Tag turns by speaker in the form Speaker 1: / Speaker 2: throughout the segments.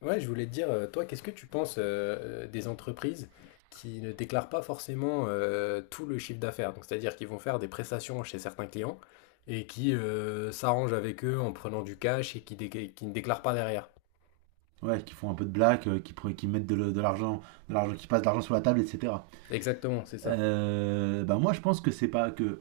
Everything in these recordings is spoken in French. Speaker 1: Ouais, je voulais te dire, toi, qu'est-ce que tu penses des entreprises qui ne déclarent pas forcément tout le chiffre d'affaires? Donc, c'est-à-dire qu'ils vont faire des prestations chez certains clients et qui s'arrangent avec eux en prenant du cash et qui, qui ne déclarent pas derrière.
Speaker 2: Ouais, qui font un peu de blague, qui mettent de l'argent, qui passent de l'argent sur la table, etc.
Speaker 1: Exactement, c'est ça.
Speaker 2: Bah moi, je pense que c'est pas que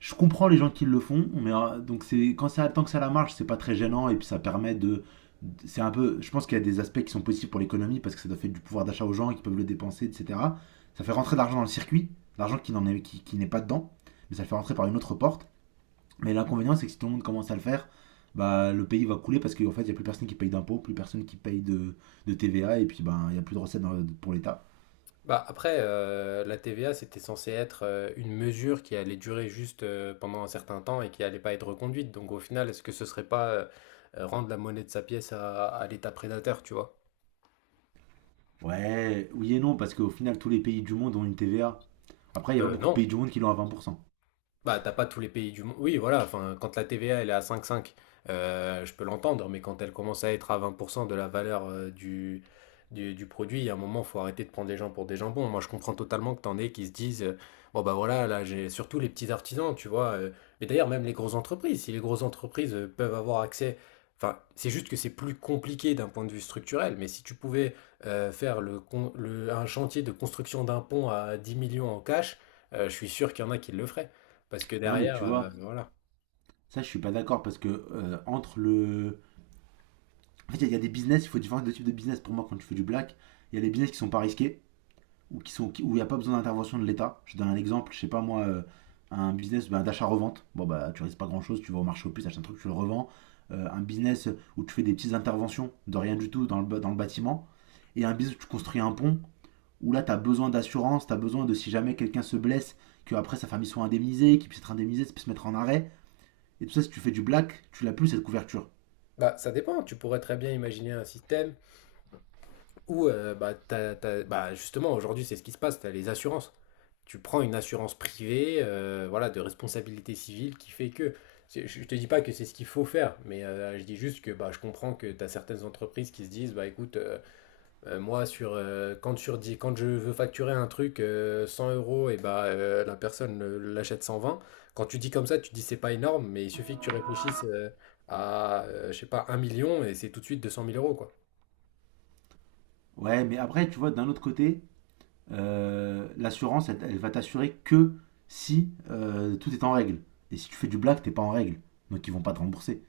Speaker 2: je comprends les gens qui le font, mais donc c'est quand ça tant que ça la marche, c'est pas très gênant et puis ça permet c'est un peu, je pense qu'il y a des aspects qui sont positifs pour l'économie parce que ça doit faire du pouvoir d'achat aux gens qui peuvent le dépenser, etc. Ça fait rentrer de l'argent dans le circuit, l'argent qui n'en est qui n'est pas dedans, mais ça le fait rentrer par une autre porte. Mais l'inconvénient, c'est que si tout le monde commence à le faire, bah, le pays va couler parce qu'en fait, il n'y a plus personne qui paye d'impôts, plus personne qui paye de TVA, et puis ben, il n'y a plus de recettes pour l'État.
Speaker 1: Bah, après, la TVA, c'était censé être une mesure qui allait durer juste pendant un certain temps et qui allait pas être reconduite. Donc, au final, est-ce que ce serait pas rendre la monnaie de sa pièce à l'État prédateur, tu vois?
Speaker 2: Ouais, oui et non, parce qu'au final, tous les pays du monde ont une TVA. Après, il n'y a pas beaucoup de
Speaker 1: Non.
Speaker 2: pays du monde qui l'ont à 20%.
Speaker 1: Bah, t'as pas tous les pays du monde. Oui, voilà, enfin, quand la TVA elle est à 5,5, je peux l'entendre, mais quand elle commence à être à 20% de la valeur du produit, il y a un moment, faut arrêter de prendre les gens pour des jambons. Moi, je comprends totalement que t'en aies qui se disent, bon, bah voilà, là, j'ai surtout les petits artisans, tu vois. Mais d'ailleurs, même les grosses entreprises, si les grosses entreprises peuvent avoir accès. Enfin, c'est juste que c'est plus compliqué d'un point de vue structurel, mais si tu pouvais faire le, con- le- un chantier de construction d'un pont à 10 millions en cash, je suis sûr qu'il y en a qui le feraient. Parce que
Speaker 2: Non, mais
Speaker 1: derrière,
Speaker 2: tu vois,
Speaker 1: voilà.
Speaker 2: ça, je suis pas d'accord parce que entre le. En fait, il y a des business, il faut différents types de business. Pour moi, quand tu fais du black, il y a les business qui sont pas risqués, ou qui sont, où il n'y a pas besoin d'intervention de l'État. Je donne un exemple, je sais pas moi, un business bah, d'achat-revente. Bon, bah, tu risques pas grand-chose, tu vas au marché aux puces, achètes un truc, tu le revends. Un business où tu fais des petites interventions de rien du tout dans le bâtiment. Et un business où tu construis un pont, où là, tu as besoin d'assurance, tu as besoin de si jamais quelqu'un se blesse, que après sa famille soit indemnisée, qu'il puisse être indemnisé, qu'il puisse se mettre en arrêt. Et tout ça, si tu fais du black, tu l'as plus cette couverture.
Speaker 1: Bah, ça dépend, tu pourrais très bien imaginer un système où, bah, t'as, as bah, justement, aujourd'hui, c'est ce qui se passe, tu as les assurances. Tu prends une assurance privée, voilà, de responsabilité civile qui fait que c'est je ne te dis pas que c'est ce qu'il faut faire, mais, je dis juste que, bah, je comprends que tu as certaines entreprises qui se disent: «Bah, écoute, moi, sur, quand, quand je veux facturer un truc 100 euros, et bah, la personne l'achète 120. Quand tu dis comme ça, tu dis c'est pas énorme, mais il suffit que tu réfléchisses à, je sais pas, un million et c'est tout de suite 200 000 euros, quoi.
Speaker 2: Ouais, mais après, tu vois, d'un autre côté, l'assurance, elle, elle va t'assurer que si tout est en règle. Et si tu fais du black, t'es pas en règle. Donc ils vont pas te rembourser.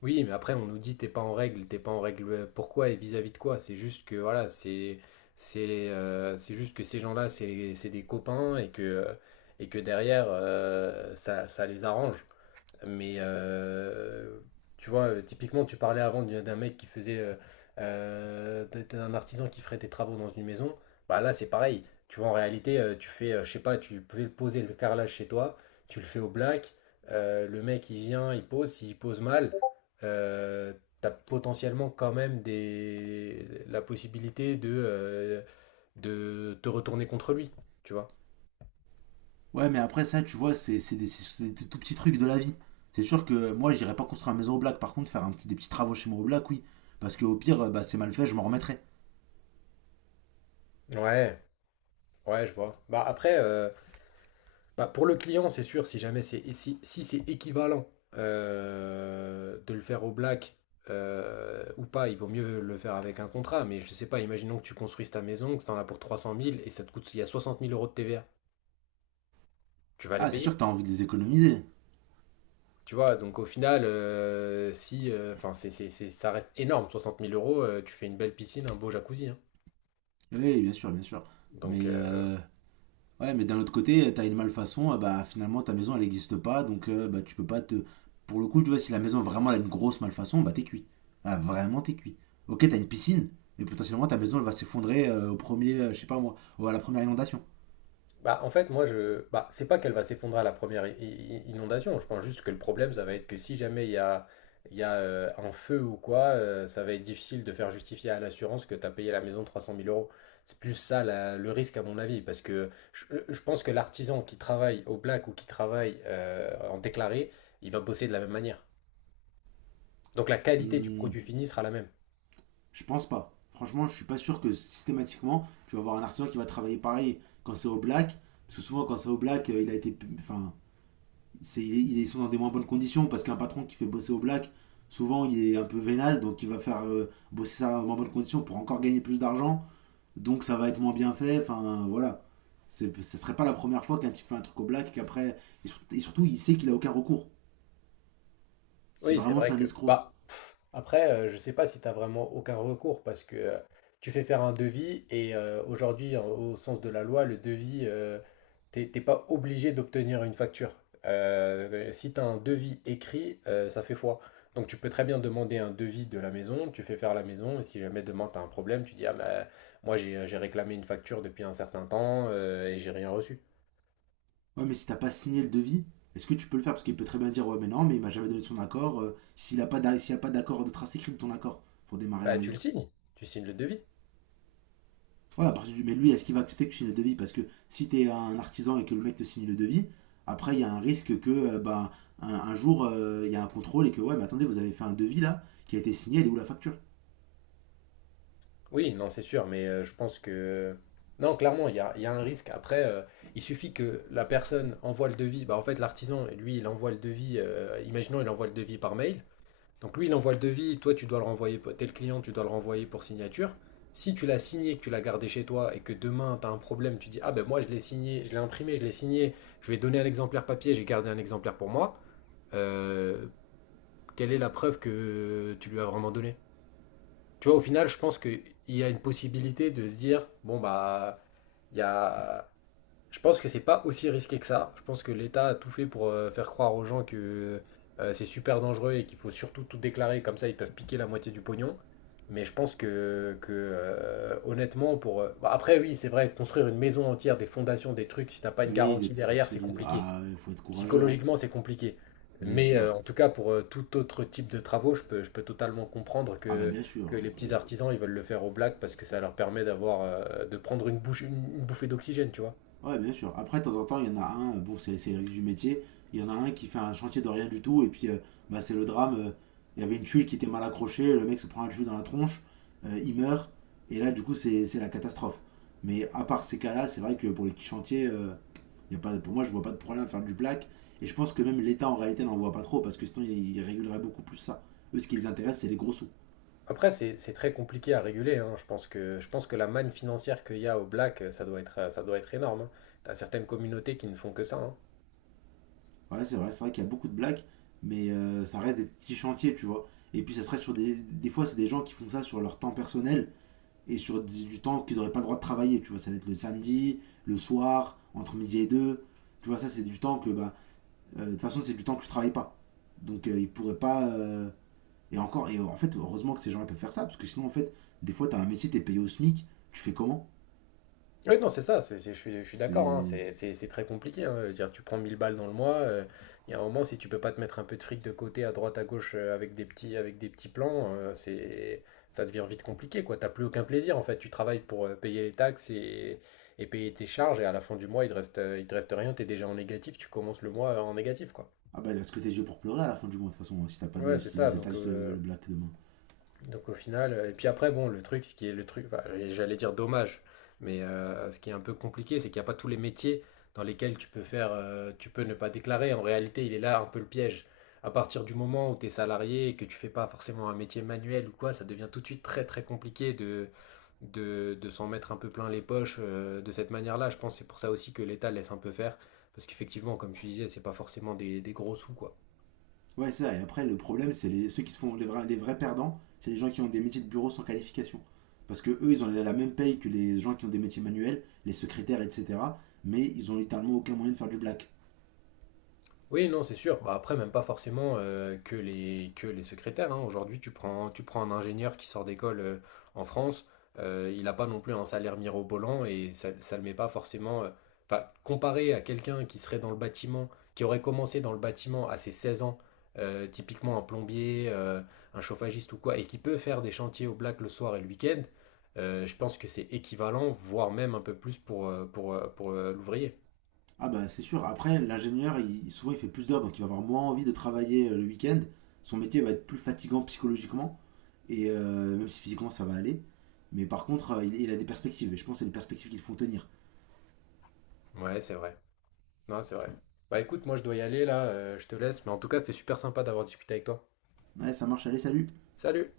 Speaker 1: Oui, mais après, on nous dit t'es pas en règle, t'es pas en règle. Pourquoi et vis-à-vis de quoi? C'est juste que, voilà, c'est juste que ces gens-là, c'est des copains et que derrière, ça, ça les arrange. Mais tu vois, typiquement, tu parlais avant d'un mec qui faisait, d'un artisan qui ferait des travaux dans une maison. Bah là, c'est pareil. Tu vois, en réalité, tu fais, je sais pas, tu peux le poser le carrelage chez toi, tu le fais au black. Le mec, il vient, il pose. S'il pose mal, euh, t'as potentiellement quand même la possibilité de te retourner contre lui. Tu vois.
Speaker 2: Ouais, mais après ça, tu vois, c'est des tout petits trucs de la vie. C'est sûr que moi, j'irai pas construire une maison au black. Par contre, faire un petit, des petits travaux chez moi au black, oui. Parce que au pire, bah, c'est mal fait, je m'en remettrai.
Speaker 1: Ouais, ouais, je vois. Bah après, bah, pour le client, c'est sûr, si jamais c'est si c'est équivalent de le faire au black ou pas, il vaut mieux le faire avec un contrat. Mais je sais pas, imaginons que tu construises ta maison, que tu en as pour 300 000 et ça te coûte, il y a 60 000 € de TVA. Tu vas les
Speaker 2: Ah, c'est sûr que
Speaker 1: payer?
Speaker 2: t'as envie de les économiser.
Speaker 1: Tu vois, donc au final, si, enfin, ça reste énorme, soixante mille euros, tu fais une belle piscine, un beau jacuzzi, hein.
Speaker 2: Oui, bien sûr, bien sûr.
Speaker 1: Donc,
Speaker 2: Mais ouais, mais d'un autre côté, t'as une malfaçon, bah finalement ta maison elle n'existe pas, donc bah tu peux pas te. Pour le coup, tu vois, si la maison vraiment elle a une grosse malfaçon, bah t'es cuit. Ah, vraiment t'es cuit. Ok, t'as une piscine, mais potentiellement ta maison elle va s'effondrer au premier, je sais pas moi, ou à la première inondation.
Speaker 1: bah, en fait, moi, je. Bah, c'est pas qu'elle va s'effondrer à la première inondation. Je pense juste que le problème, ça va être que si jamais il y a un feu ou quoi, ça va être difficile de faire justifier à l'assurance que tu as payé la maison trois cent mille euros. C'est plus ça le risque, à mon avis. Parce que je pense que l'artisan qui travaille au black ou qui travaille en déclaré, il va bosser de la même manière. Donc la qualité du
Speaker 2: Hmm,
Speaker 1: produit fini sera la même.
Speaker 2: je pense pas. Franchement, je suis pas sûr que systématiquement tu vas avoir un artisan qui va travailler pareil quand c'est au black, parce que souvent quand c'est au black, il a été. Enfin, ils sont dans des moins bonnes conditions parce qu'un patron qui fait bosser au black, souvent il est un peu vénal, donc il va faire bosser ça dans moins bonnes conditions pour encore gagner plus d'argent, donc ça va être moins bien fait, enfin voilà. Ce serait pas la première fois qu'un type fait un truc au black qu'après. Et surtout, il sait qu'il a aucun recours. Si
Speaker 1: Oui, c'est
Speaker 2: vraiment
Speaker 1: vrai
Speaker 2: c'est un
Speaker 1: que.
Speaker 2: escroc.
Speaker 1: Bah, après, je sais pas si tu n'as vraiment aucun recours parce que tu fais faire un devis et aujourd'hui, au sens de la loi, le devis, t'es pas obligé d'obtenir une facture. Si tu as un devis écrit, ça fait foi. Donc tu peux très bien demander un devis de la maison, tu fais faire la maison et si jamais demain tu as un problème, tu dis: Ah bah, moi j'ai réclamé une facture depuis un certain temps et j'ai rien reçu.
Speaker 2: Ouais, mais si t'as pas signé le devis, est-ce que tu peux le faire? Parce qu'il peut très bien dire: «Ouais, mais non, mais il m'a jamais donné son accord.» S'il a pas d'accord de trace écrite de ton accord pour démarrer la
Speaker 1: Bah tu le
Speaker 2: maison.
Speaker 1: signes, tu signes le devis.
Speaker 2: Ouais, à partir du. Mais lui, est-ce qu'il va accepter que tu signes le devis? Parce que si t'es un artisan et que le mec te signe le devis, après, il y a un risque que, bah, un jour, il y a un contrôle et que, ouais, mais attendez, vous avez fait un devis là, qui a été signé, elle est où la facture?
Speaker 1: Oui, non, c'est sûr, mais je pense que... Non, clairement, il y a un risque. Après, il suffit que la personne envoie le devis. Bah, en fait, l'artisan, lui, il envoie le devis. Imaginons, il envoie le devis par mail. Donc lui, il envoie le devis. Toi, tu dois le renvoyer. Tel client, tu dois le renvoyer pour signature. Si tu l'as signé, que tu l'as gardé chez toi et que demain, tu as un problème, tu dis, ah ben moi, je l'ai signé, je l'ai imprimé, je l'ai signé, je vais donner un exemplaire papier, j'ai gardé un exemplaire pour moi. Euh, Quelle est la preuve que tu lui as vraiment donné? Tu vois, au final, je pense qu'il y a une possibilité de se dire, bon, bah, il y a... Je pense que c'est pas aussi risqué que ça. Je pense que l'État a tout fait pour faire croire aux gens que c'est super dangereux et qu'il faut surtout tout déclarer, comme ça ils peuvent piquer la moitié du pognon. Mais je pense que, honnêtement, pour... bah, après, oui, c'est vrai, construire une maison entière, des fondations, des trucs, si t'as pas une
Speaker 2: Oui, des
Speaker 1: garantie
Speaker 2: trucs
Speaker 1: derrière, c'est
Speaker 2: solides.
Speaker 1: compliqué.
Speaker 2: Ah, il faut être courageux, hein.
Speaker 1: Psychologiquement, c'est compliqué.
Speaker 2: Bien
Speaker 1: Mais
Speaker 2: sûr.
Speaker 1: en tout cas, pour tout autre type de travaux, je peux totalement comprendre
Speaker 2: Ah, bah, bien
Speaker 1: que
Speaker 2: sûr.
Speaker 1: les petits
Speaker 2: Oui.
Speaker 1: artisans, ils veulent le faire au black parce que ça leur permet d'avoir, de prendre une bouche, une bouffée d'oxygène, tu vois.
Speaker 2: Ouais, bien sûr. Après, de temps en temps, il y en a un, bon, c'est le risque du métier, il y en a un qui fait un chantier de rien du tout, et puis bah, c'est le drame. Il y avait une tuile qui était mal accrochée, le mec se prend la tuile dans la tronche, il meurt, et là, du coup, c'est la catastrophe. Mais à part ces cas-là, c'est vrai que pour les petits chantiers, il y a pas, pour moi, je vois pas de problème à faire du black, et je pense que même l'État, en réalité, n'en voit pas trop, parce que sinon, il régulerait beaucoup plus ça. Eux, ce qui les intéresse, c'est les gros sous.
Speaker 1: Après, c'est très compliqué à réguler, hein. Je pense que je pense que, la manne financière qu'il y a au black, ça doit être énorme, hein. T'as certaines communautés qui ne font que ça, hein.
Speaker 2: Ouais, c'est vrai qu'il y a beaucoup de blagues, mais ça reste des petits chantiers, tu vois. Et puis ça serait sur des. Des fois, c'est des gens qui font ça sur leur temps personnel et sur du temps qu'ils n'auraient pas le droit de travailler, tu vois. Ça va être le samedi, le soir, entre midi et deux. Tu vois, ça, c'est du temps que. Bah, de toute façon, c'est du temps que je travaille pas. Donc, ils pourraient pas. Et encore, et en fait, heureusement que ces gens-là peuvent faire ça, parce que sinon, en fait, des fois, t'as un métier, t'es payé au SMIC, tu fais comment?
Speaker 1: Oui, non, c'est ça, je suis d'accord, hein,
Speaker 2: C'est.
Speaker 1: c'est très compliqué, hein, je veux dire, tu prends 1 000 balles dans le mois, il y a un moment, si tu peux pas te mettre un peu de fric de côté, à droite, à gauche, avec avec des petits plans, ça devient vite compliqué, quoi. T'as plus aucun plaisir, en fait. Tu travailles pour payer les taxes et payer tes charges, et à la fin du mois, il te reste rien, t'es déjà en négatif, tu commences le mois en négatif, quoi.
Speaker 2: Ah bah, est-ce que tes yeux pour pleurer à la fin du mois, de toute façon, hein, si t'as pas
Speaker 1: Ouais,
Speaker 2: de.
Speaker 1: c'est
Speaker 2: Si
Speaker 1: ça,
Speaker 2: les
Speaker 1: donc...
Speaker 2: interdisent le black demain.
Speaker 1: Donc au final, et puis après, bon, le truc, ce qui est le truc, bah, j'allais dire dommage, mais ce qui est un peu compliqué, c'est qu'il n'y a pas tous les métiers dans lesquels tu peux faire, tu peux ne pas déclarer. En réalité, il est là un peu le piège. À partir du moment où tu es salarié et que tu fais pas forcément un métier manuel ou quoi, ça devient tout de suite très très compliqué de s'en mettre un peu plein les poches de cette manière-là. Je pense que c'est pour ça aussi que l'État laisse un peu faire, parce qu'effectivement, comme tu disais, c'est pas forcément des gros sous, quoi.
Speaker 2: Ouais, c'est ça. Et après, le problème, c'est les, ceux qui se font les vrais perdants, c'est les gens qui ont des métiers de bureau sans qualification. Parce que eux, ils ont la même paye que les gens qui ont des métiers manuels, les secrétaires, etc. Mais ils ont littéralement aucun moyen de faire du black.
Speaker 1: Oui, non, c'est sûr. Bah, après, même pas forcément que les secrétaires, hein. Aujourd'hui, tu prends un ingénieur qui sort d'école en France, il n'a pas non plus un salaire mirobolant et ça ne le met pas forcément. Enfin, comparé à quelqu'un qui serait dans le bâtiment, qui aurait commencé dans le bâtiment à ses 16 ans, typiquement un plombier, un chauffagiste ou quoi, et qui peut faire des chantiers au black le soir et le week-end, je pense que c'est équivalent, voire même un peu plus pour l'ouvrier.
Speaker 2: Ah bah c'est sûr. Après, l'ingénieur, souvent, il fait plus d'heures, donc il va avoir moins envie de travailler le week-end. Son métier va être plus fatigant psychologiquement, et même si physiquement ça va aller. Mais par contre, il a des perspectives, et je pense que c'est des perspectives qu'ils font tenir.
Speaker 1: Ouais, c'est vrai. Non, c'est vrai. Bah écoute, moi je dois y aller là, je te laisse, mais en tout cas c'était super sympa d'avoir discuté avec toi.
Speaker 2: Ouais, ça marche, allez, salut.
Speaker 1: Salut!